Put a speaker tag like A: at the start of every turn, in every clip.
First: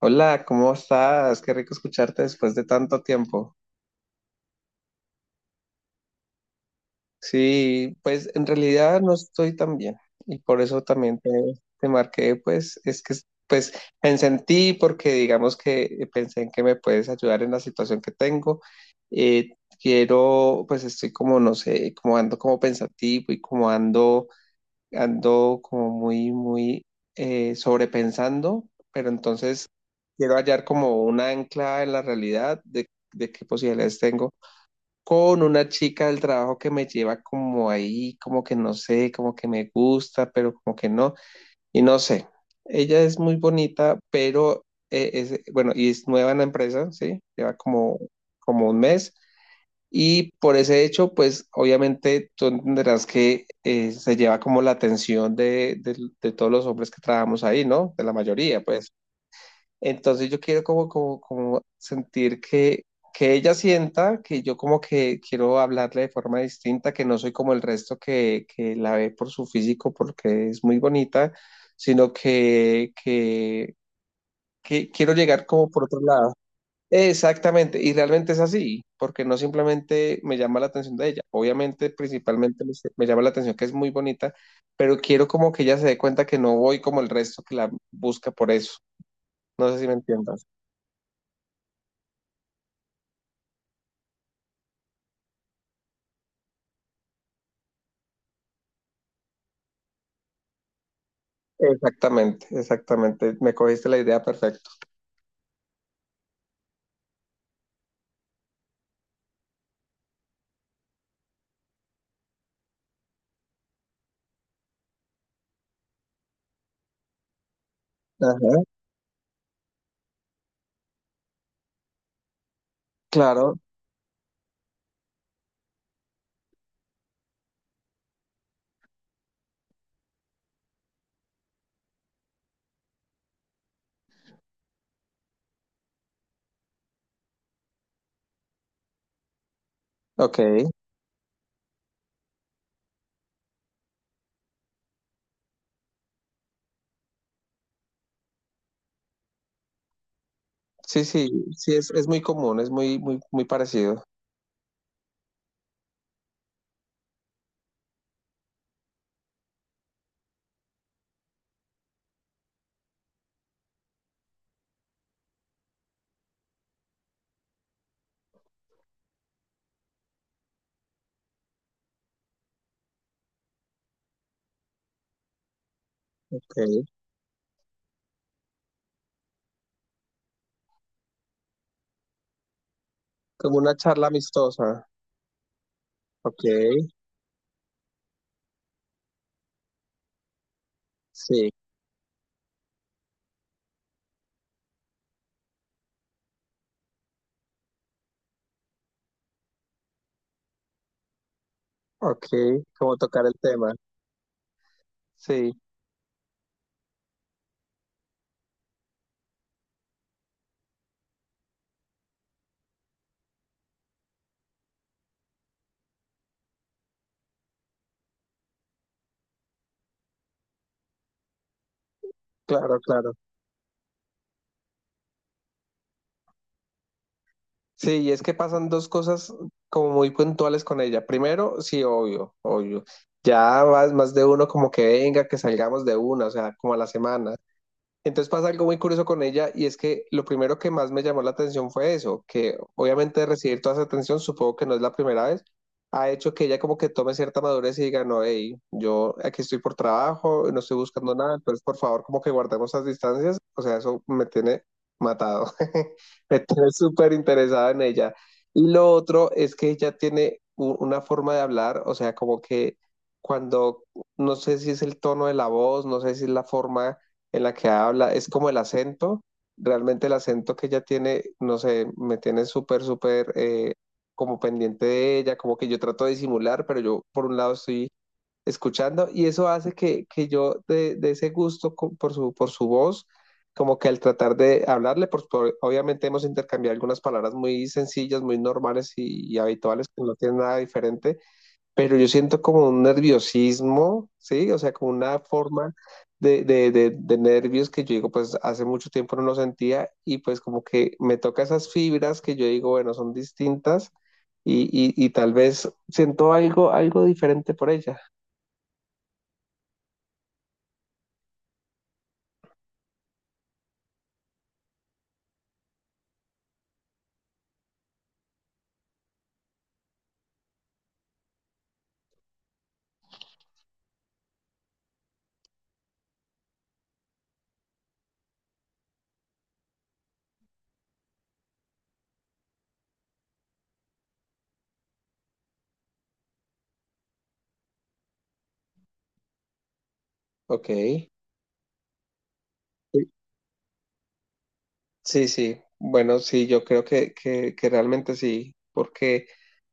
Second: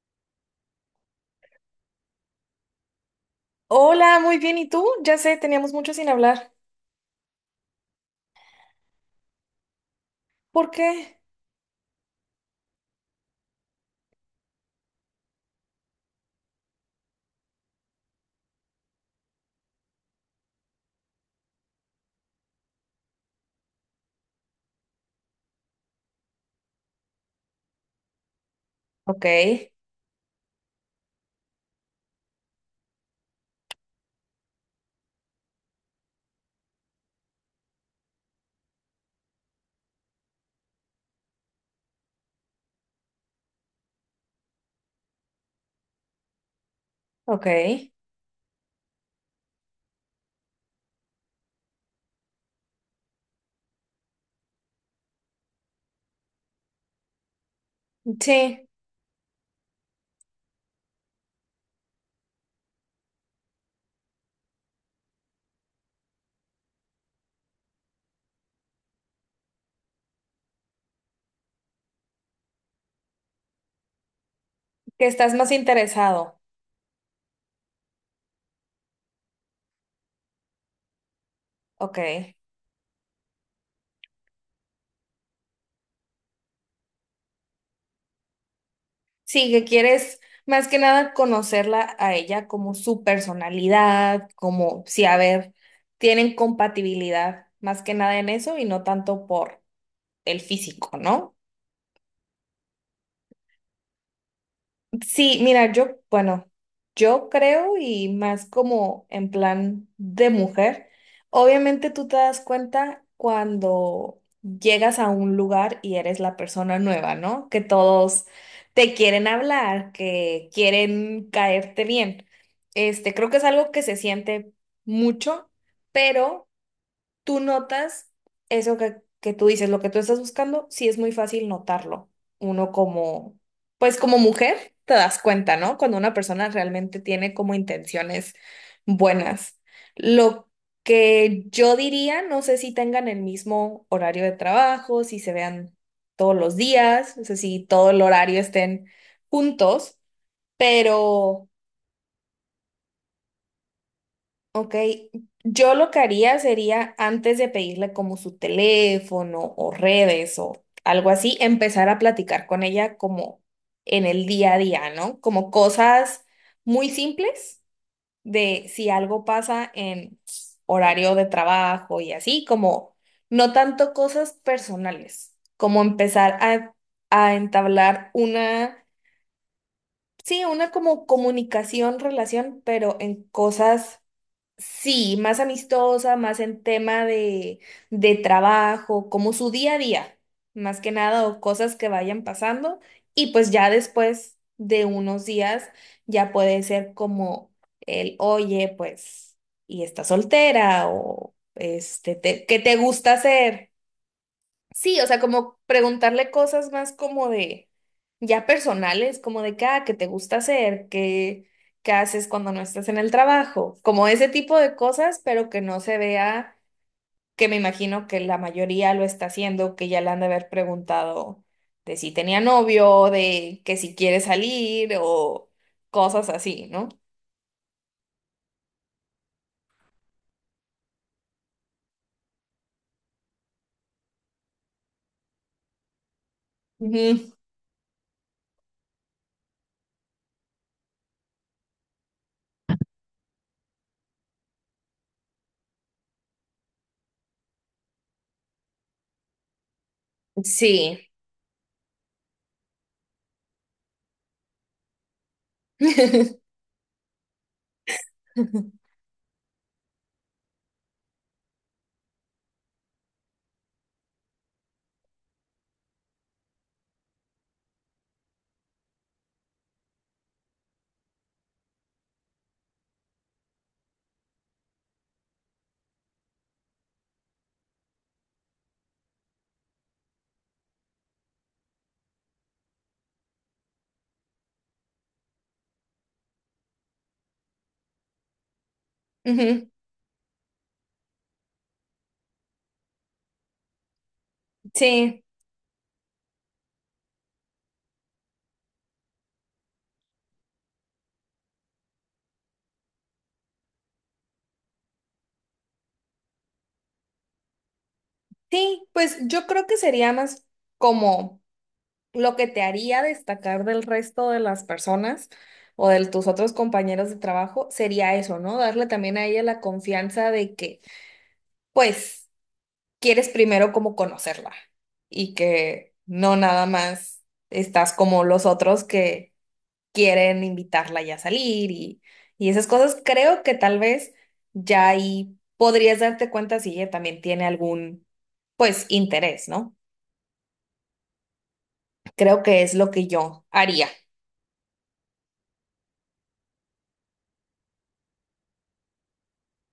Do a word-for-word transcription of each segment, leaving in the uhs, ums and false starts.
A: Hola, ¿cómo estás? Qué rico escucharte después de tanto tiempo.
B: Hola, muy bien. ¿Y tú? Ya sé, teníamos mucho sin hablar.
A: Sí, pues en realidad no estoy tan bien y por
B: ¿Por
A: eso
B: qué?
A: también te, te marqué, pues es que pues pensé en ti porque digamos que pensé en que me puedes ayudar en la situación que tengo. Eh, Quiero, pues estoy como, no sé, como ando como pensativo y como ando ando como muy, muy eh, sobrepensando, pero
B: Ok,
A: entonces quiero hallar como una ancla en la realidad de, de qué posibilidades tengo con una chica del trabajo que me lleva como ahí, como que no sé, como que me gusta, pero como que no, y no sé. Ella es muy bonita, pero eh, es, bueno, y es nueva en la empresa, ¿sí?
B: ok.
A: Lleva como, como un mes. Y por ese hecho, pues obviamente tú entenderás que eh, se lleva como la atención de, de- de todos los hombres que trabajamos ahí, ¿no? De la mayoría,
B: Sí,
A: pues. Entonces yo quiero como, como, como sentir que, que ella sienta que yo como que quiero hablarle de forma distinta, que no soy como el resto que, que la ve por su físico porque es muy bonita, sino que, que, que
B: que
A: quiero
B: estás
A: llegar
B: más
A: como por otro lado.
B: interesado.
A: Exactamente, y realmente es así, porque no simplemente me llama la atención de ella, obviamente
B: Ok.
A: principalmente me, me llama la atención que es muy bonita, pero quiero como que ella se dé cuenta que no voy como el resto que la busca por eso,
B: Sí, que
A: no sé si me
B: quieres
A: entiendas.
B: más que nada conocerla a ella como su personalidad, como si, a ver, tienen compatibilidad más que nada en eso y no tanto por el físico, ¿no?
A: Exactamente, exactamente, me cogiste la idea perfecto.
B: Sí, mira, yo, bueno, yo creo y más como en plan de mujer, obviamente tú te das cuenta cuando llegas a un lugar y eres la persona nueva, ¿no? Que todos
A: Ajá.
B: te quieren hablar, que quieren caerte bien. Este, creo que es
A: Claro,
B: algo que se siente mucho, pero tú notas eso que, que tú dices, lo que tú estás buscando, sí es muy fácil notarlo. Uno como, pues como mujer, te das cuenta, ¿no? Cuando una persona realmente tiene como intenciones buenas.
A: ok,
B: Lo que yo diría, no sé si tengan el mismo horario de trabajo, si se vean todos los días, no sé si todo el horario estén juntos,
A: sí, sí,
B: pero...
A: sí, es, es muy común, es muy, muy, muy parecido,
B: Ok, yo lo que haría sería antes de pedirle como su teléfono o redes o algo así, empezar a platicar con ella como en el día a día, ¿no? Como cosas muy simples de si algo pasa en horario de trabajo y así, como no tanto cosas personales, como empezar a,
A: ok,
B: a entablar una, sí, una como comunicación, relación, pero en
A: como una
B: cosas.
A: charla amistosa,
B: Sí, más amistosa, más
A: ok,
B: en tema de, de trabajo, como su día a día, más que nada, o
A: sí,
B: cosas que vayan pasando. Y pues ya después de unos días, ya puede ser como el, oye, pues, y estás soltera, o este,
A: ok,
B: te- ¿qué te
A: como
B: gusta
A: tocar el
B: hacer?
A: tema,
B: Sí, o sea,
A: sí,
B: como preguntarle cosas más como de, ya personales, como de qué, ah, qué te gusta hacer, qué, qué haces cuando no estás en el trabajo, como ese tipo de cosas, pero que no se vea, que me imagino que la mayoría lo está haciendo, que ya le han de haber preguntado de si tenía
A: claro,
B: novio,
A: claro.
B: de que si quiere salir o cosas así, ¿no?
A: Sí, y es que pasan dos cosas como muy puntuales con ella. Primero, sí, obvio, obvio. Ya más, más de uno como que venga, que salgamos de una, o sea, como a la
B: Ujú.
A: semana. Entonces pasa algo muy curioso con ella y es que lo primero que más me llamó la atención fue eso, que obviamente recibir toda esa atención, supongo que no es la primera vez, ha hecho que ella como que tome cierta madurez y diga, no, hey, yo aquí estoy por trabajo, no estoy
B: Sí.
A: buscando nada, entonces por favor como que guardemos las distancias, o sea, eso me tiene matado, me tiene súper interesada en ella. Y lo otro es que ella tiene u- una forma de hablar, o sea, como que cuando, no sé si es el tono de la voz, no sé si es la forma en la que habla, es como el acento, realmente el acento que ella tiene, no sé, me tiene súper, súper eh, como pendiente de ella, como que yo trato de disimular, pero yo por un lado estoy escuchando y eso hace que, que yo de, de ese gusto co- por su, por su voz, como que al tratar de hablarle, pues por- obviamente hemos intercambiado algunas palabras muy sencillas, muy normales y, y
B: Ujú.
A: habituales, que no tienen nada diferente, pero yo siento como un nerviosismo, ¿sí? O sea, como una
B: Sí,
A: forma de, de, de, de nervios que yo digo, pues hace mucho tiempo no lo sentía y pues como que me toca esas fibras que yo digo, bueno, son distintas y, y, y tal vez siento algo, algo diferente por ella.
B: sí, pues yo creo que sería más como... lo que te haría destacar del resto de las personas o de tus otros compañeros de trabajo sería eso, ¿no? Darle también a ella la confianza de que, pues, quieres primero como conocerla y que no nada más estás como los otros que quieren invitarla ya a salir y, y esas cosas. Creo que tal vez ya ahí podrías darte cuenta si ella también tiene algún, pues, interés, ¿no?
A: Ok.
B: Creo que es lo que yo haría.
A: Sí, sí, bueno, sí, yo creo que, que, que realmente sí, porque,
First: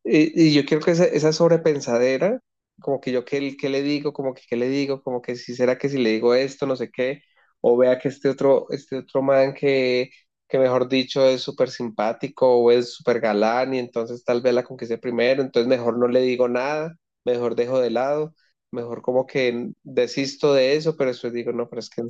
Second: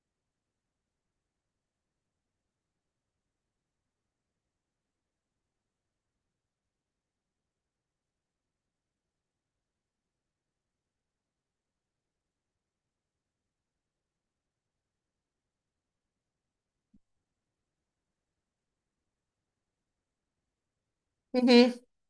A: y, y yo quiero que esa, esa sobrepensadera, como que yo qué, qué le digo, como que qué le digo, como que si será que si le digo esto, no sé qué, o vea que este otro, este otro man que, que mejor dicho es súper simpático o es súper galán y entonces tal vez la conquiste primero, entonces mejor no le digo nada, mejor dejo de lado, mejor como que desisto de eso, pero después digo, no,
B: Ujú.
A: pero es que en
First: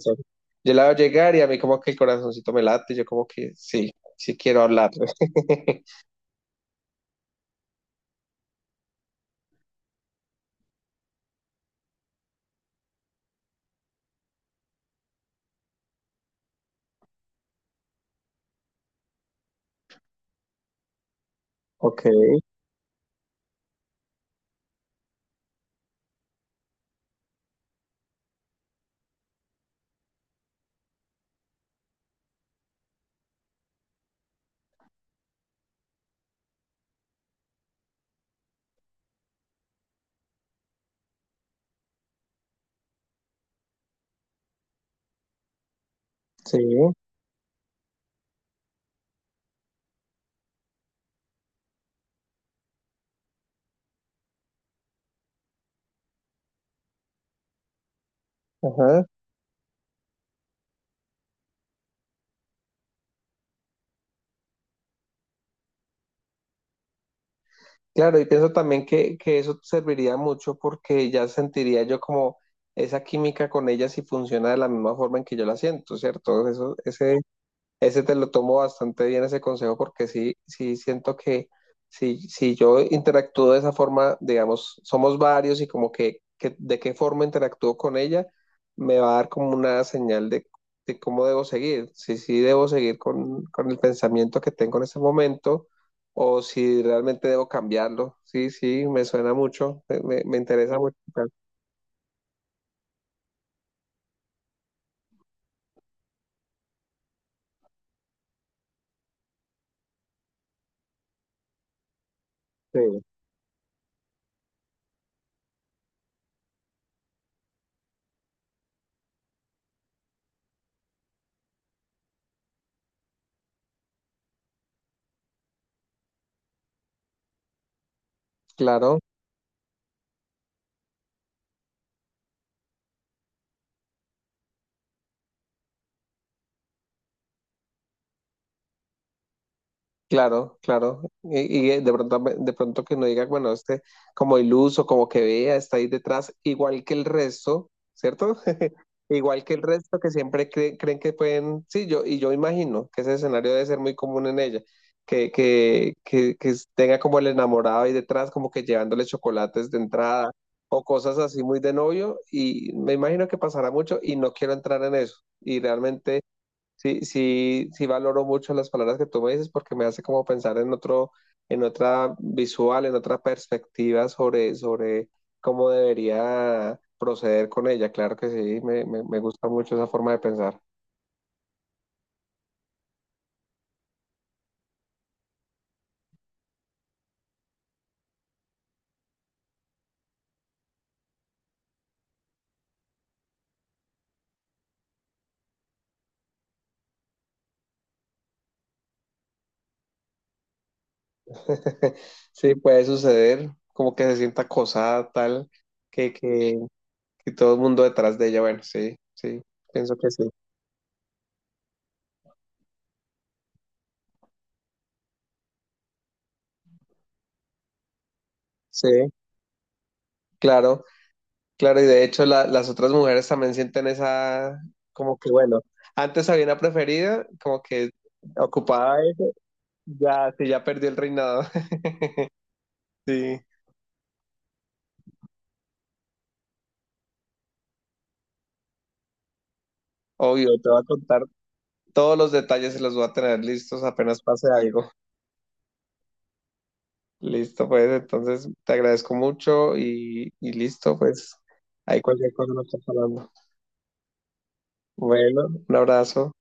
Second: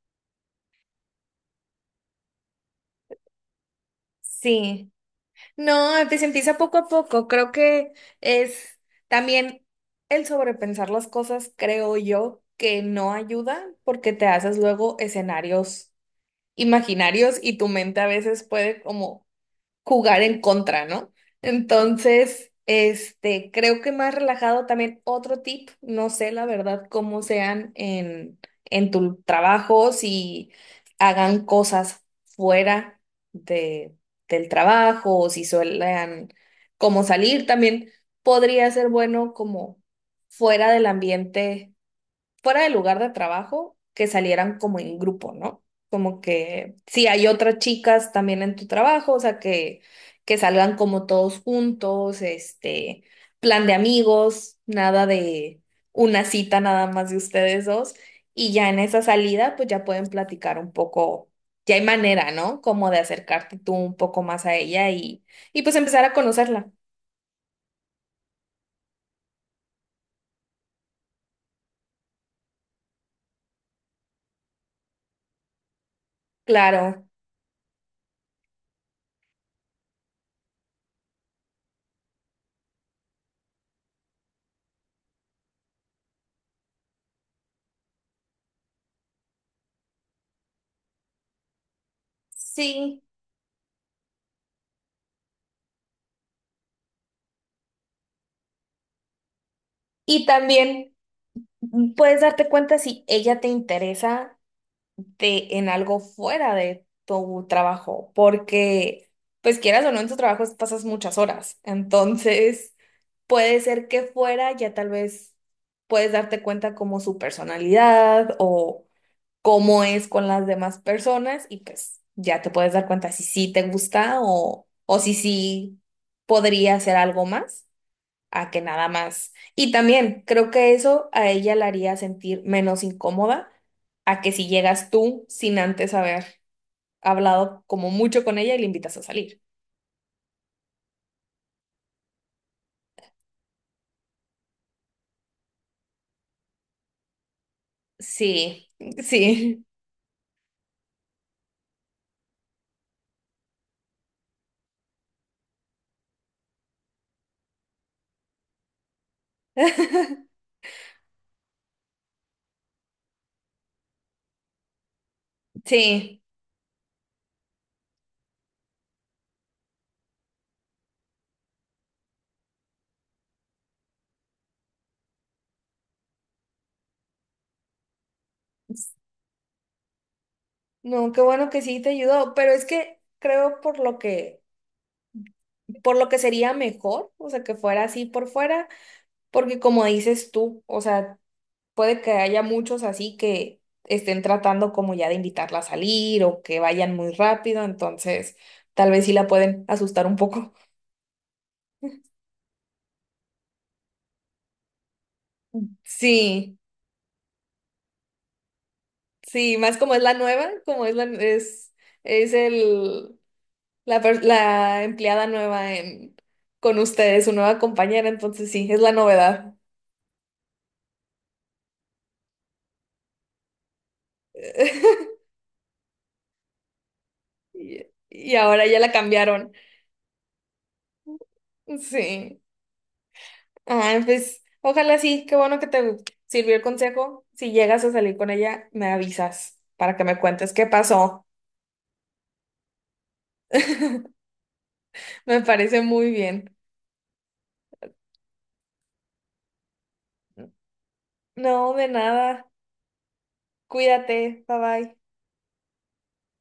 A: yo la veo llegar y a mí como que el corazoncito me late, yo como que sí, sí quiero
B: Sí.
A: hablar.
B: No, pues empieza poco a poco. Creo que es también el sobrepensar las cosas, creo yo, que no ayuda porque te haces luego escenarios imaginarios y tu mente a veces puede como jugar en contra, ¿no?
A: Ok,
B: Entonces, este, creo que más relajado también otro tip, no sé la verdad cómo sean en, en tu trabajo, si hagan cosas fuera de, del trabajo o si suelen como salir, también podría ser bueno como fuera del ambiente fuera del lugar de trabajo, que salieran como en grupo, ¿no? Como
A: sí,
B: que si hay otras chicas también en tu trabajo, o sea, que, que salgan como todos juntos, este, plan de amigos, nada de una cita nada más de ustedes dos, y ya en esa
A: ajá.
B: salida, pues ya pueden platicar un poco, ya hay manera, ¿no? Como de acercarte tú un poco más a ella y, y pues empezar a conocerla.
A: Claro, y pienso también que, que eso serviría mucho porque ya sentiría yo como esa química con ella si funciona de la misma forma en que yo la siento, ¿cierto? Eso,
B: Claro,
A: ese, Ese te lo tomo bastante bien, ese consejo, porque sí, sí siento que si, si yo interactúo de esa forma, digamos, somos varios y como que, que de qué forma interactúo con ella, me va a dar como una señal de, de cómo debo seguir, si sí debo seguir
B: sí.
A: con, con el pensamiento que tengo en ese momento o si realmente debo cambiarlo. Sí, sí, me suena mucho, me, me-
B: Y
A: me interesa
B: también...
A: mucho.
B: Puedes darte cuenta si ella te interesa de, en algo fuera de tu trabajo, porque, pues quieras o no, en tu trabajo pasas muchas horas. Entonces,
A: Sí.
B: puede ser que fuera ya tal vez puedes darte cuenta como su personalidad o cómo es con las demás personas y pues ya te puedes dar cuenta si sí te gusta o, o si sí podría hacer algo más a que nada
A: Claro.
B: más. Y también creo que eso a ella la haría sentir menos incómoda a que si llegas tú sin antes haber hablado como mucho con ella y le invitas a salir.
A: Claro, claro. Y, y eh, de pronto, de pronto que no diga, bueno, este como iluso, como que vea, está ahí detrás, igual que el resto, ¿cierto?
B: Sí,
A: Igual que el
B: sí,
A: resto que siempre cre- creen que pueden, sí, yo, y yo imagino que ese escenario debe ser muy común en ella, que, que, que, que tenga como el enamorado ahí detrás, como que llevándole chocolates de entrada o cosas así muy de novio, y me imagino que pasará mucho y no quiero entrar en eso. Y
B: sí.
A: realmente... Sí, sí, sí valoro mucho las palabras que tú me dices porque me hace como pensar en otro, en otra visual, en otra perspectiva sobre, sobre cómo debería proceder con ella. Claro que sí, me, me, me gusta mucho esa forma de pensar.
B: No, qué bueno que sí te ayudó, pero es que creo por lo que, por lo que sería mejor, o sea, que fuera así por fuera, porque como dices tú, o sea, puede que haya muchos así que estén tratando como ya de invitarla a salir o que vayan muy rápido, entonces tal vez sí la pueden asustar un poco.
A: Sí, puede suceder, como que se sienta acosada, tal, que,
B: Sí,
A: que, que todo el mundo detrás de ella. Bueno, sí, sí,
B: sí, más como
A: pienso
B: es
A: que
B: la
A: sí.
B: nueva, como es la, es, es el, la, per- la empleada nueva en, con ustedes, su nueva compañera, entonces sí, es
A: Sí,
B: la novedad.
A: claro. Claro, y de hecho la- las otras mujeres también sienten esa, como que bueno, antes había una preferida, como
B: Y,
A: que
B: y ahora ya la
A: ocupaba eso,
B: cambiaron.
A: ya, sí, ya perdió el reinado.
B: Sí.
A: Sí,
B: Ah, pues ojalá sí, qué bueno que te sirvió el consejo. Si llegas a salir con ella, me avisas para que me
A: obvio,
B: cuentes qué
A: te voy a contar
B: pasó.
A: todos los detalles y los voy a tener listos apenas pase algo.
B: Me parece muy bien.
A: Listo, pues, entonces te agradezco mucho y, y listo, pues,
B: No, de
A: ahí cualquier
B: nada.
A: cosa nos está hablando.
B: Cuídate. Bye bye.
A: Bueno, un abrazo.